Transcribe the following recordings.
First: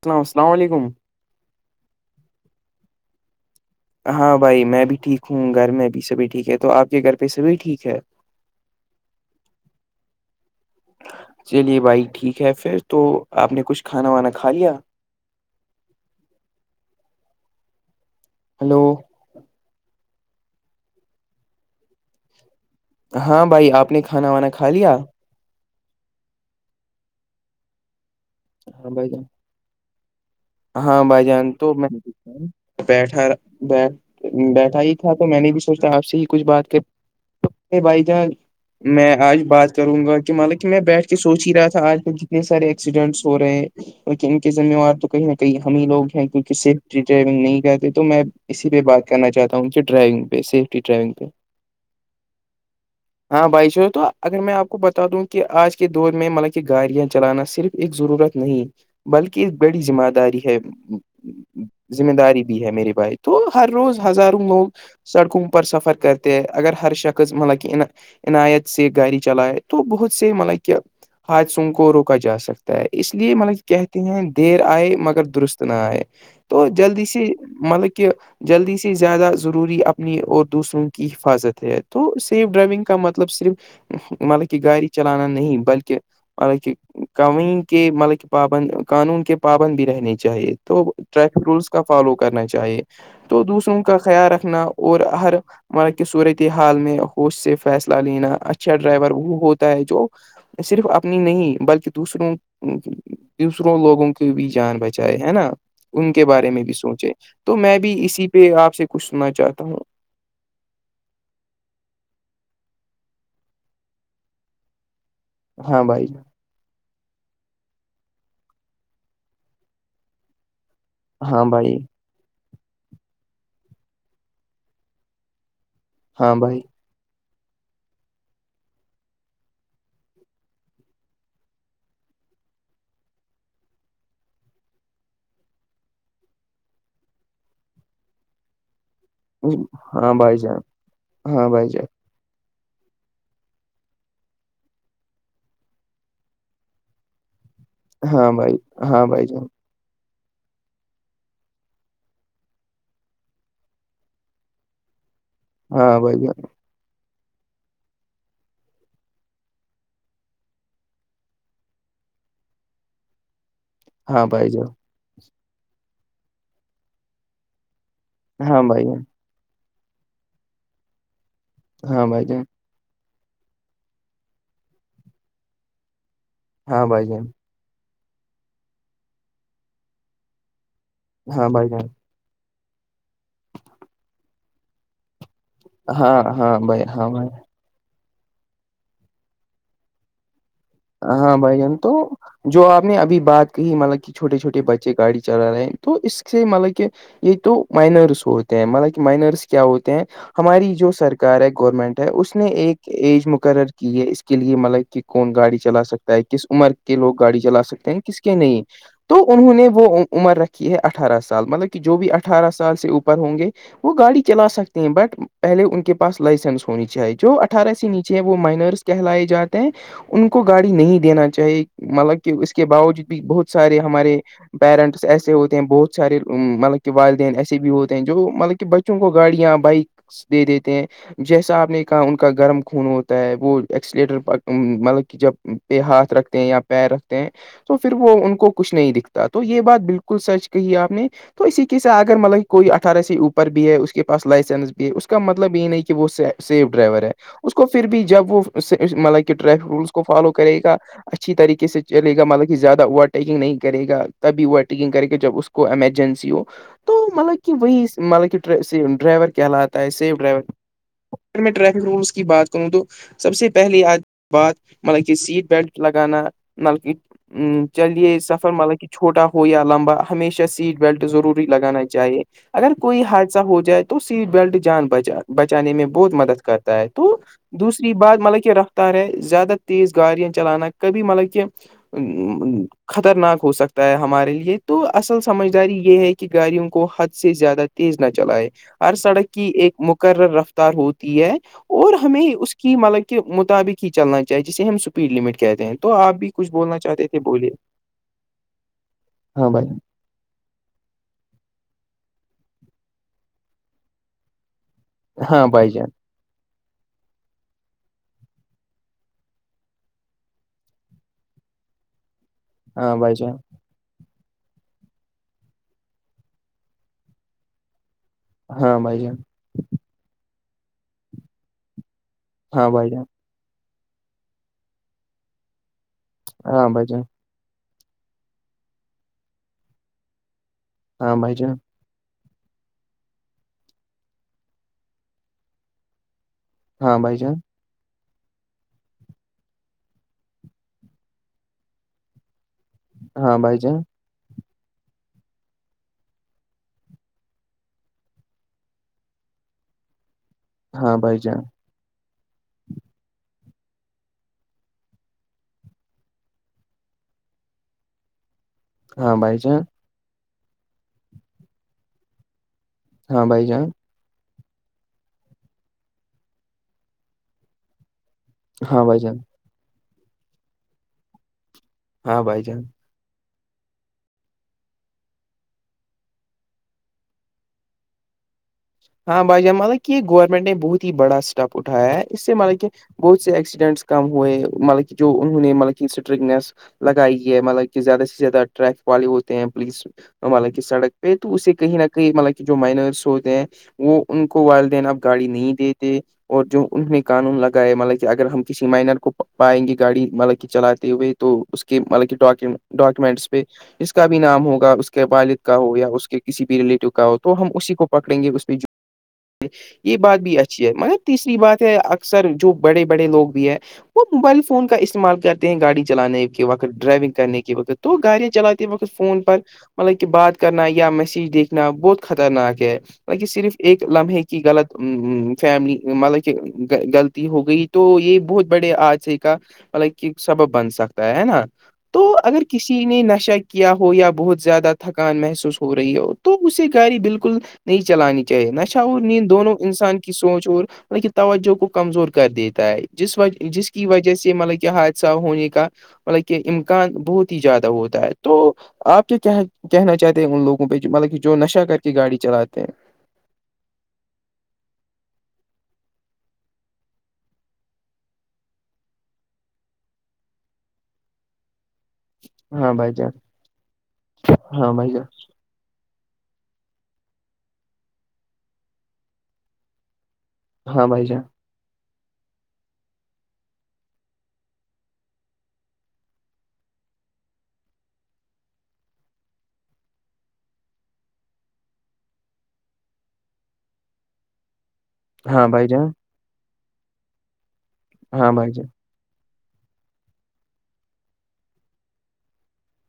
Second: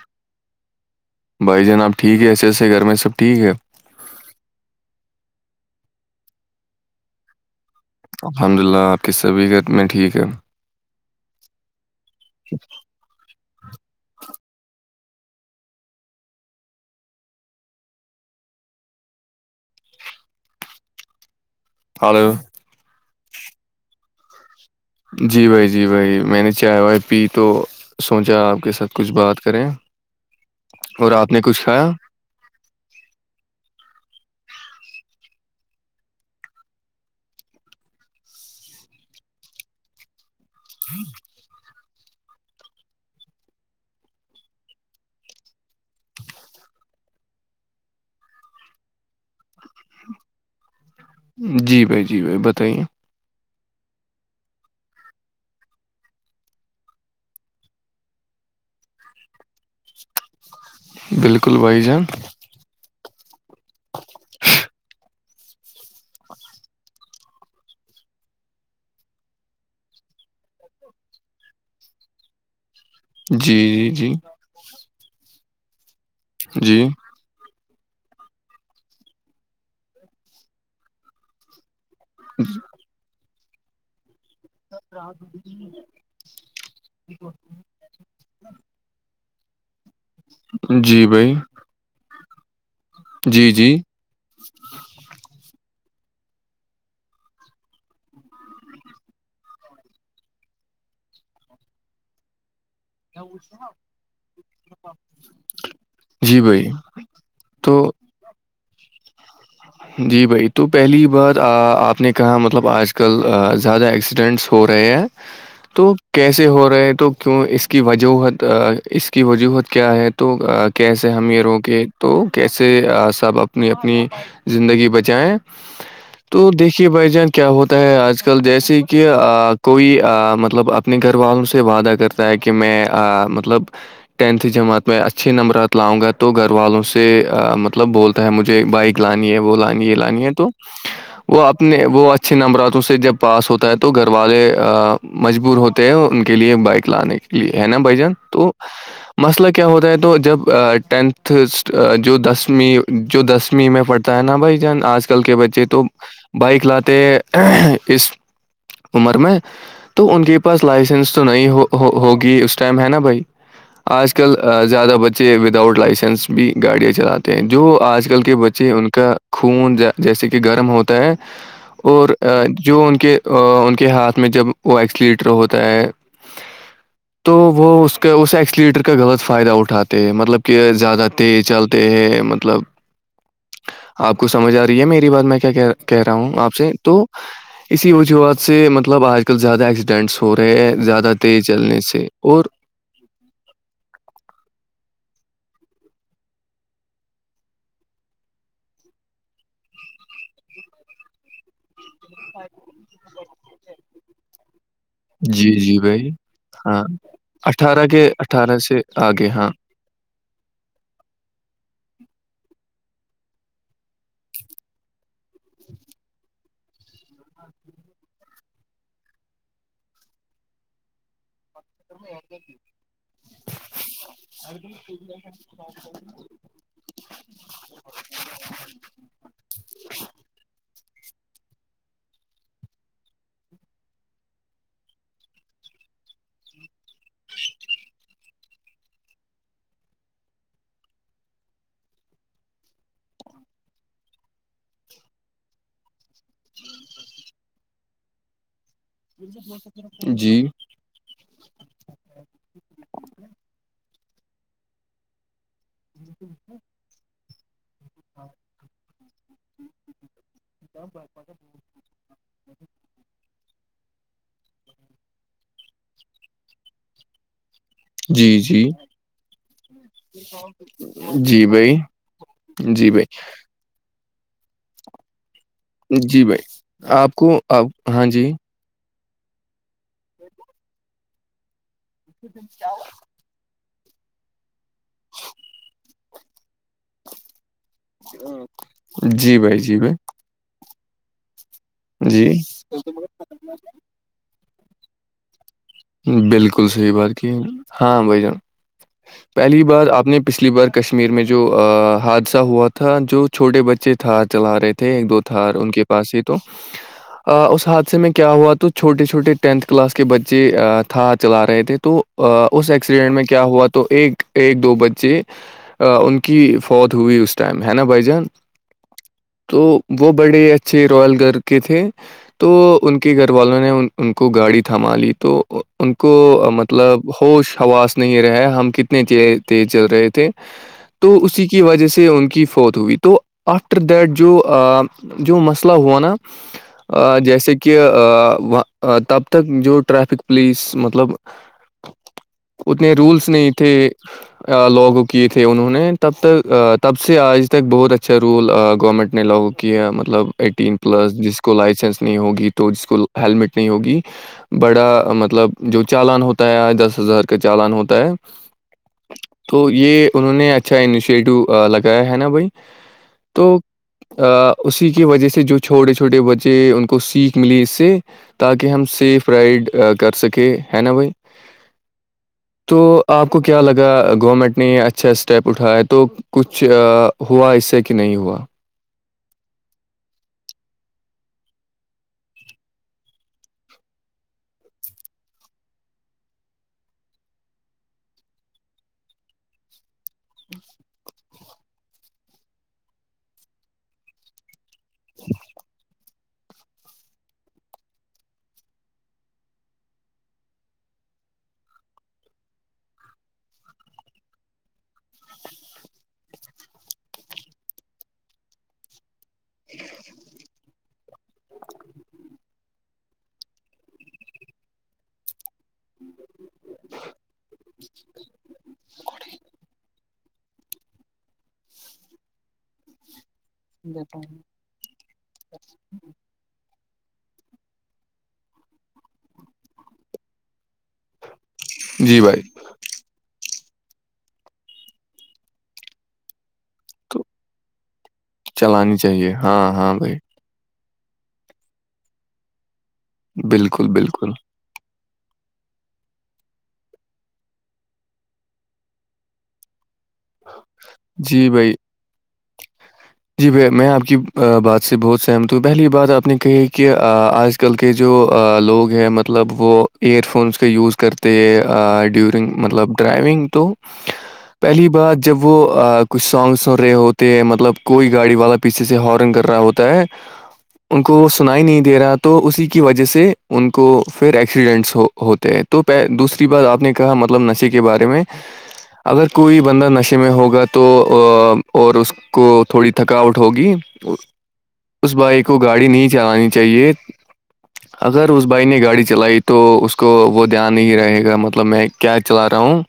Hello السلام علیکم بھائی جان آب ٹھیک ایسے ایسے گھر میں سب ٹھیک ہے ہاں بھائی میں بھی ٹھیک ہوں گھر میں بھی سبھی ٹھیک ہے تو آپ کے گھر پہ سبھی ٹھیک ہے الحمد للہ آپ کی س بھیت میں ٹھیک ہوں چلیے بھائی ٹھیک ہے پھر تو آپ نے کچھ کھانا وانا کھا لیا ہلو ہلو ہاں بھائی آپ نے کھانا وانا کھا لیا جی بھائی جی بھائی میں نے چائے وائے پی تو سوچا آپ کے ہاں ساتھ بھائی کچھ جان بات کریں ہاں اور بھائی آپ نے جان کچھ تو میں کھایا بیٹھا بیٹھ بیٹھا ہی تھا تو میں نے بھی سوچا آپ سے ہی کچھ بات کر بھائی جان میں آج بات کروں گا کہ ملک میں بیٹھ کے سوچ ہی رہا تھا آج کل کتنے سارے ایکسیڈینٹس ہو رہے لن انن کے ذمےار تو کہیں نہیں کئی ہم ہی لوگ ہیں کیونکہ سیفٹی ڈرائیونگ نہیں کرتے تو میں اسی پہ بات کرنا چاہتا ہوں کہ ڈرائیونگ سیفٹی ڈرائیونگ پہ جی بھائی جی بھائی بتائیے ہاں بھائی چو تو اگر میں آپ کو بتا دوں کہ آج کے دور میں مطلب کہ گاڑیاں چلانا صرف ایک ضرورت نہیں بلکہ ایک بڑی ذمہ داری ہے بالکل بھائی جان ذمہ داری بھی ہے میرے بھائی تو ہر روز ہزاروں لوگ سڑکوں پر سفر کرتے ہیں اگر ہر شخص مطلب کہ عنایت سے گاڑی چلائے تو بہت سے مطلب کہ حاتادثوں کو روکا جا سکتا اس لیے جی مطلب کہتے جی ہیں دیر آئے مگر درست نہ آئے تو جی جلدی سے مطلب کہ جلدی سے زیادہ ضروری اپنی اور دوسروں کی حفاظت ہے تو سیف ڈرائیونگ کا مطلب صرف مطلب کہ گاڑی چلانا نہیں بلکہ مطلب کہ کہیں کے مطلب کہ پابند قانون کے پابند بھی رہنے چاہیے جی تو جی بھائی ٹریفک رولس کا فالو کرنا چاہیے تو جی جی دوسروں کا خیال رکھنا اور ہر مارا کہ صورت حال میں ہوش سے فیصلہ لینا اچھا ڈرائیور وہ ہوتا ہے جو صرف اپنی نہیں بلکہ دوسروں کی دوسروں لوگوں کی بھی جان بچائے ہے نا ان کے جی بارے میں بھائی بھی سوچے تو میں بھی اسی پہ آپ سے کچھ سننا چاہتا ہوں جی بھائی تو پہلی بار آپ نے کہا مطلب آج کل زیادہ ایکسیڈنٹس ہو رہے ہیں ہاں تو بھائی جان، کیسے ہو رہے تو کیوں اس کی وجوہت اس کی وجوہت کیا ہے تو کیسے ہم یہ ہاں رو بھائی کےے تو کیسے سب اپنی اپنی زندگی بچیں ہاں تو بھائی دیک د بھائی جان کیا ہوتا ہے آج کل جیسے کہ کوئی مطلب اپنے گھر والوں سے وعدہ کر کہ میں مطلب ٹینتھ جماعت میں اچھے نمبرات لاؤں گا تو گھر والوں سے مطلب بولتا ہے مجھے بائک لانی ہے وہ لانی ہے ہاں لانی ہے بھائی تو جان وہ ہاں بھائی اپنے جان وہ اچھے نمبراتوں سے جب پاس ہوتا ہے تو گھر والے مجبور ہوتے ہیں ان کے لیے بائک لانے کے یہ ہے نا بھ جان ہاں تو بھائی ہاں بھائی جان مسئلہ کیا ہوتا ہے تو جب ٹینتھ جو دسو جو دسویں میں پڑتا ہے نا بھائی جان آج کل کے بچے تو ہاں بھائی جان بائک لاتے اس عمر میں تو ان کے پاس لائسنس تو نہیں ہوگی اس ٹائم ہے نا بھائی آج ہاں کل بھائی زیادہ بچے وداؤٹ لائسنس بھی گاڑیاں چلاتے ہیں جو آج کل کے بچے ان جان کا خون جیسے کہ گرم ہوتا ہے ہاں اور بھائی جان جو ان کے ان کے ہاتھ میں جب وہ ایکسلیٹر ہوتا ہے ہاں بھائی جان تو وہ کا اسے ایکسیلیٹر کا غلط فائدہ اٹھاتے ہیں مطلب کہ زیادہ ہاں بھائی جان ہاں بھائی چلتے جان ہیں مطلب آپ کو سمجھ آ رہی ہے میری بات میں کیا کہ کہہ رہا ہاں ہوں آپ ہاں سے بھائی تو ہاں بھائی اسی وجوہات سے مطلب آج کل زیادہ ایکسیڈنٹس ہو رہے ہیں زیادہ ہاں تیز بھائی جان چلنے تو سے اور جو اپ نے ابھی بات کہ مطلب کہ چھوٹے چھوٹے بچے گاڑی چلا رہے ہیں تو اس سے مطلب کہ یہ تو مائنرس ہوتے ہیں مطلب کہ مائنرس کیا ہوتے ہیں ہماری جو سرکار ہے گورنمنٹ ہے اس نے ایک ایج مقرر کی ہے اس کے لیے مطلب کون جی گاڑی جی چلا بھائی سکتا ہے کس عمر ہاں کے لوگ گاڑی چلا اٹھارہ سکتے ہیں کس کے اٹھارہ نہیں سے تو آگے ہاں انہوں نے وہ عمر رکھی ہے اٹھارہ سال مطلب کہ جو بھی اٹھارہ سال سے اوپر ہوں گے وہ گاڑی چلا سکتے ہیں بٹ پہلے ان کے پاس لائسنس ہونی چاہیے جو اٹھارہ سے نیچے ہیں وہ مائنرس کہلائے جاتے ہیں ان کو گاڑی نہیں دینا چاہیے مطلب کہ اس کے باوجود بھی بہت سارے ہمارے پیرنٹس ایسے ہوتے ہیں بہت سارے مطلب کے والدین ایسے بھی ہوتے ہیں جو مطلب کہ بچوں کو گاڑیاں بائکس دے دیتے ہیں جیسا آپ نے کہا ان کا گرم خون ہوتا ہے وہ ایکسلیٹر مطلب جب پہ ہاتھ رکھتے ہیں یا پیر رکھتے ہیں تو پھر وہ ان کو کچھ نہیں دکھتا تو یہ بات بالکل سچ کہی آپ نے تو اسی کی سے اگر مطلب کوئی اٹھارہ سے اوپر بھی ہے اس کے پاس لائسنس بھی ہے اس کا مطلب یہ نہیں کہ وہ سے سیف ڈرائیور ہے اس کو پھر بھی جب وہ مطلب کہ ٹریفک رولس کو فالو جی کرے اچھی طریقے سے چل گا مطلب کہ زیادہ اوورٹیکنگ نہیں کرے گا تبھی اوورٹیکنگ کرے گ جب اس کو کو ایمرجنسی ہو تو مطلب کہ وہی مطلب کہ ڈرائیور کہلاتا ہے سیف ڈرائیور اگر میں ٹریفک رولس کی بات کروں تو سب سے پہلے آج بات مطلب کہ سیٹ بیلٹ لگانا مطلب چلیے جی سفر جی مطلب کہ چھوٹا ہو یا لمبا ہمیشہ سیٹ بیلٹ جی ضروری بھائی لگانا چاہیے اگر جی کوئی حادثہ ہو جائے تو سیٹ بیلٹ جان بچا بچانے میں بھائی بہت جی مدد بھائی کرتا ہے آپ تو کو آپ دوسری ہاں بات جی مطلب کہ رہ زیادہ تیز گاڑیاں چلانا کبھی مطلب کہ خطرناک ہو سکتا ہمارے لیے تو اصل سمجداری یہ ہے کہ گاڑیوں کو حد سے زیادہ تیز نہ چلائے ہر سڑک جی کی بھائی ایک جی بھائی مقرر رفتار ہوتی ہے اور ہمیں جی اس کی مطلب کے مطابق ہی چلنا چاہیے جسے ہم پڈ لمٹ کہتے ہیں تو آپ بھی کچھ بالکل بولنا صحیح چاہتے بات تھے کی ہے۔ بولے ہاں بھائی جان پہلی بار آپ نے پچھلی بار کشمیر میں جو حادثہ ہوا تھا جو چھوٹے بچے تھا چلا رہے تھے تھے ایک دو ہاں تھار بھائی ان کے جان پاس سے تو اس حادث سے میں کیا ہوا تو چھوٹے چھوٹے ٹینتھ کلاس کے بچے تھا چلا رہے تھے تو اس ہاں ایکسیڈنٹ بھائی میں جان کیا ہوا تو ایک ایک دو بچے ان کی فوت ہوئی اس ٹائم ہے نا بھ جان ہاں بھائی تو وہ بڑے اچھے رال گ کے تھے تو ہاں ان کے گھر والوں نے ان کو گاڑی تھما لی تو ان کو بھائی مطلب جان ہوش حواس نہیں رہا ہم کتنے تیز چل رہے تھے تو ہاں بھائی اسی جان کی وجہ سے ان کی فوت ہوئی تھی تو آفٹر دیٹ جو جو مسئلہ ہو نا ہاں جیسے کہ کہ تب تک جو ٹریفک پولیس مطلب اتنے رولس نہیں تھے ج [inaudible] لوگو کیے تھے انہوں نے تب تک تب سے آج تک بہت اچھا رول گورنمنٹ نے لوگوں کیا مطلب ایٹین ہاں پلس بھائی جس جان کو لائسنس نہیں ہوگی تو جس کو ہیلمٹ نہیں ہوگی بڑا مطلب جو چالان ہوتا ہے آ دس ہزار کا چالان ہوتا ہے ہاں بھائی تو جان یہ انہوں نے اچھا انشیٹو لگایا ہے نا بھائی ہاں بائی تو جان ا اسی کی وجہ سے جو چھوٹے چھوٹے بچے ان کو سیکھ ملی اس سے تاکہ ہاں ہم بھائی جان ہاں بھائی جان سیف رائڈ کر سکے ہے نا بھائی ہاں بائی جان تو آپ کو کیا لگا گورنمنٹ نے یہ اچھا اسٹیپ اٹھایا تو کچھ ہوا اس سے کہ نہیں ہوا ہاں بھائی جان مطلب یہ گورنمنٹ نے بہت ہی بڑا اسٹیپ اٹھایا ہے اس سے مطلب کہ بہت سے ایکسیڈنٹس کم ہوئے مطلب کہ جو انہوں نے مطلب اسٹرکنس لگائی ہے مطلب کہ زیادہ سے زیادہ ٹریفک والے ہوتے ہیں پولیس مطلب کہ سڑک پہ تو اسے کہیں نہ کہیں مطلب کہ جو مائنرس ہوتے ہیں وہ ان کو والدین اپ گاڑی نہیں دیتے اور جو انہ نے قانون لگایا مطلب کہ اگر ہم کسی مائنر کو پائیں گے گاڑی مطلب کی چلاتے ہوئے تو اس کے مطلب کہ ڈ ڈاکومنٹس پہ اس کا بھی نام ہوگا اس کے والد کا ہو یا اس کے کسی بھی ریلیٹو کا ہو تو ہم اسی کو پکڑیں گے اس پہ جو یہ بات بھی اچھی ہے مگر تیسری بات ہے اکثر جو بڑے بڑے لوگ بھی ہیں وہ موبائل فون کا استعمال کرتے ہیں گاڑی چلانے کے وقت ڈرائیونگ کرنے کے تو گاڑیا چلاتتی وکت فون پر مطلب کہ بات کرنا یا میسج دیکھنا بہت خطرناک ہے مطب کہ صرف ایک لمحے کی غلط ا فیملی مطلب کہ غلط ہو گئی تو یہ بہت بڑے آج سے کا مطلب سبب بن سکتا ہے ہے نا تو جی بھائی اگر کسی نے نشہ کیا ہو یا بہت زیادہ تھکان محسوس ہو رہی ہو تو اسے گااری تو بالکل نہیں چلانی چاہ نشہ چلانی اور نیند چاہیے دونوں ہاں ہاں انسان کی بھائی سوچ اور بطل کہ توجہ کو کمزور کر دیتا ہے جس وجہ جس کی بالکل وجہ بالکل سے مطلب حادثہ ہونے کا مطلب کہ امکان بہت ہی زیادہ ہوتا ہے تو آپ کے کیا کہنا چاہتے ہیں ان لوگوں پہ مطلب کہ جو جی نشہ بھائی کر کے گاڑی چلاتے ہیں جی میں آپ کی بات سے بہت سہمت ہوں پہلی بات آپ نے کہی ہے کہ آج آج کل کے جو لوگ ہیں مطلب وہ ایئر فونس کا یوز کرتے ہیں ڈیورنگ ہاں بھائی مطلب جان ڈرائیونگ تو ہاں پہلی بھائی جان بات جب وہ کچھ سانگس سن رہے ہوتے ہیں مطلب کوئی گاڑی والا پیچھے سے ہارن کر رہا ہوتا ہے ہاں ان بھائی کو جان وہ س سنائی نہیں دے رہا تو اسی کی وجہ سے ان کو پھر ایکسیڈنٹس ہوتے تو پ دوسری بات آپ نے کہا مطلب نشے کے بارے میں اگر کوئی بندہ نشے میں ہوگا تو اور اس کو تھوڑی تھکاوٹ ہوگی اس بھائی ہاں کو گاڑی جان نہیں چلانی چاہیے اگر ہاں اس بھائی جان نے گاڑی چلائی تو تو اس کو وہ دھیان نہیں رہے گا مطلب میں کیا چلا رہا ہوں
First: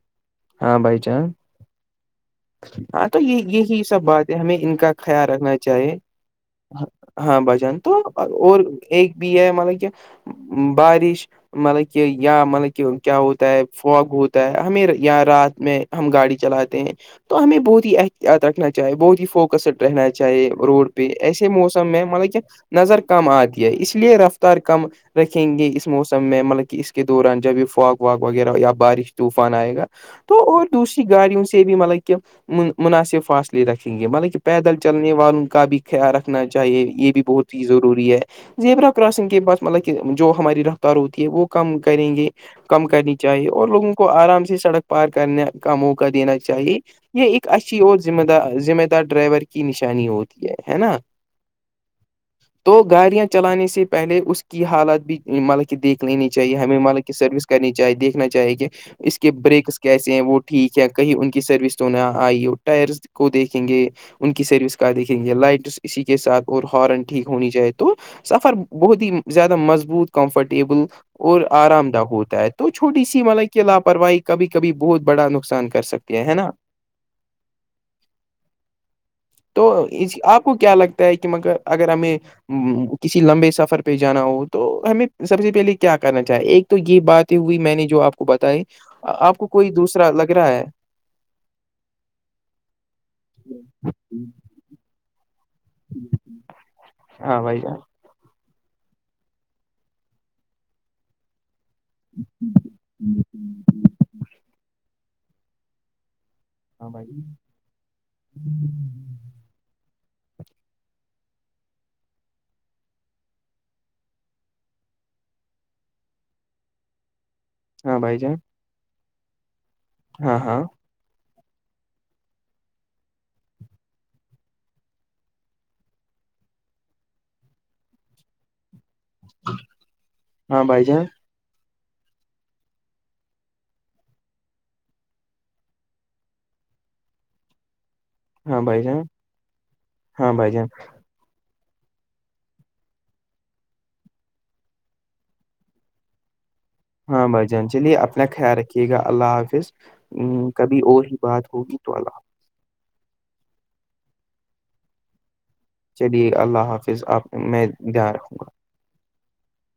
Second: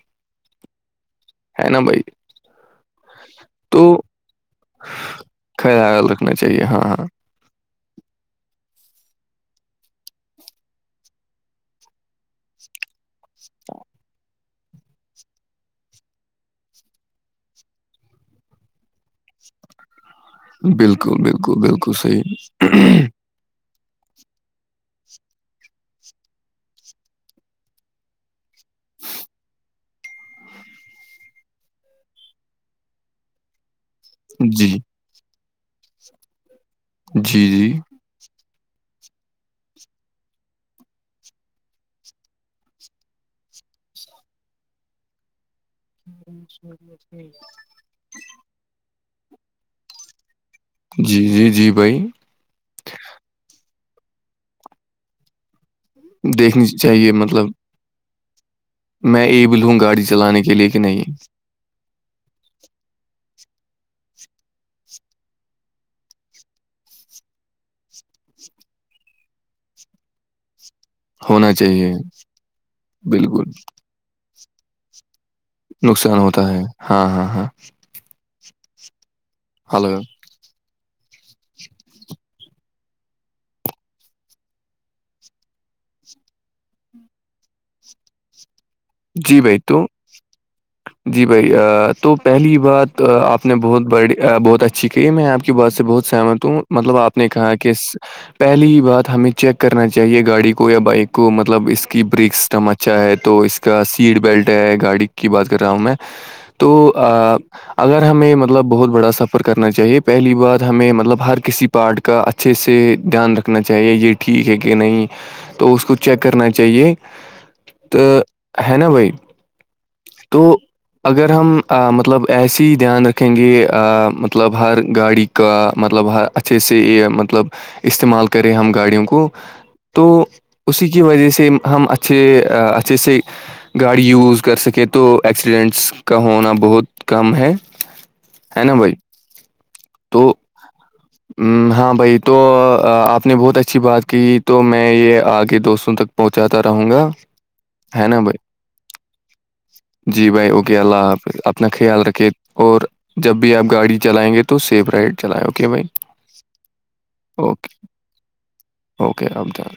ہاں بھائی چان ہے نا بھائی ہاں تو یہ یہی تو سب بات ہے ہمیں ان کا خیال رکھنا چاہیے خیال رکھنا چاہیے ہاں ہاں بجن تو اور ایک بھی ہے ملب کیا بارش مطلب کہ یا مطلب کہ کیا ہوتا ہے فوگ ہوتا ہے ہمیر یا رات میں ہم گاڑی چلاتے ہیں تو ہمیں بہت ہی احتیاط رکھنا چاہیے بہت ہی فوک کسٹ رہنا چاہیے روڈ پہ بالکل ایسے بالکل موسم بالکل میں مطلب کہ صحیح نظر کم آتی ہے اس لیے رفتار کم رکھیں گے اس موسم میں مطلب کہ اس کے دوران جب یہ فاک واک وغیرہ یا بارش طوفان آئے گا تو اور دوسری گاڑیوں سے بھی مطلب کہ مناسب فاصلے لے رکھیں گے مطلب کہ جی پیدل چلنے والوں کا بھی خیال رکھنا چاہیے یہ بھی جی بہت ہی جی ضروری ہے زیبرا کراسنگ کے بعس مطلب کہ جو ہماری رفتار ہوتی ہے وہ کم کریں گے کم کرنی چاہیے اور لوگوں کو آرام سے سڑک پار کرنے کا موقع دینا چاہیے یہ ایک اچھا ذمہ دار ذمہ دار ڈرائیور کی نشانی ہو جی جی جی بھائی تو گاڑیاں چلانے سے پہلے اس کی حالت بھی مطلب دیکھ لینی چاہیے دیکھنی ہمیں مالک کی مطلب سروس کرنی چاہیے دیکھنا چاہے کہ اس میں کے ایبل ہوں بریکس کا گاڑی کیسے ہیں وہ چلانے کے لیے کہ ٹھیک ہے نہیں کہیں ان کی سروس تو نہ آئی ہو ٹائرس کو دیکھیں گے ان کی سروس کہ دیکھیں گے لائٹ اسی کے ساتھ اور ہارن ٹھیک ہونی جائے تو سفر بہت ہی زیادہ مضبوط کمفرٹیبل اور ہونا آرام چاہیے دہ ہوتا ہے تو چھوٹی سی بالکل ملب کہ لاپرواہی کبھی کبھی بہت بڑا نقصان کر سکتے نقصان ہیں ہوتا نا ہے ہاں ہاں ہاں تو ہلو آپ کو کیا لگتا ہے کہ مگر اگر ہمیں کسی لمبے سفر پہ جانا ہو تو ہمیں سب سے پہلے کیا کرنا چاہیے ایک تو یہ باتیں ہوئی میں نے جو آپ کو بتائی آپ جی کو بھائی کوئی تو دوسرا لگ رہا ہے جی بھائی تو پہلی بات آپ نے بہت بڑی بہت اچھی کہی میں آپ کی بات سے بہت سہمت ہوں مطلب آپ نے ہاں کہا بھائی کہ جان پہلی ہی بات ہمیں چیک کرنا چاہیے گاڑی کو یا بائک کو مطلب اس کی بریک سسٹم اچ اچھا ہے تو اس کا سیٹ بیلٹ ہے گاڑی کی بات کر رہا ہوں میں تو ہاں بھائی جان، اگر ہمیں مطلب بہت بڑا سفر کرنا چاہیے پہلی بار ہمیں مطلب ہر کسی پارٹ کا اچھے سے دھیان رکھنا چاہیے یہ ٹھیک ہے کہ نہیں تو اس کو چیک کرنا چاہیے ہاں تو بھائی جان ہے نا بھائی ہاں تو ہاں اگر ہم مطلب ایس ہی دھیان رکھیں گے مطلب ہر گاڑی کا مطلب اچھے سے یہ مطلب استعمال کریں ہم گاڑیوں کو کو تو ہاں بھائی اسی کی جان وجہ سے ہم اچھے اچھے سے گاڑی یوز کر سکے تو ایکسیڈنٹس کا ہونا بہت کم ہے ہاں ہے نا بھائی جان ہاں تو بھائی جان ہاں بھائی تو آپ نے بہت اچھی بات کی تو میں یہ آگے دوستوں تک پہنچاتا رہوں گا ہاں بھائی جان چلیے ہے نا اپنا بھائی خیال رکھیے گا اللہ حافظ جی بھائی م، اوکے کبھی اللہ اور ہی حافظ بات اپنا ہوگی تو خیال اللہ رکھے اور جب بھی آپ گاڑی چلائیں گے تو سیف رائڈ چلائیں اوکے بھائی چلیے اللہ حافظ آپ میں اوکے دھیان رکھوں گا اوکے رام چام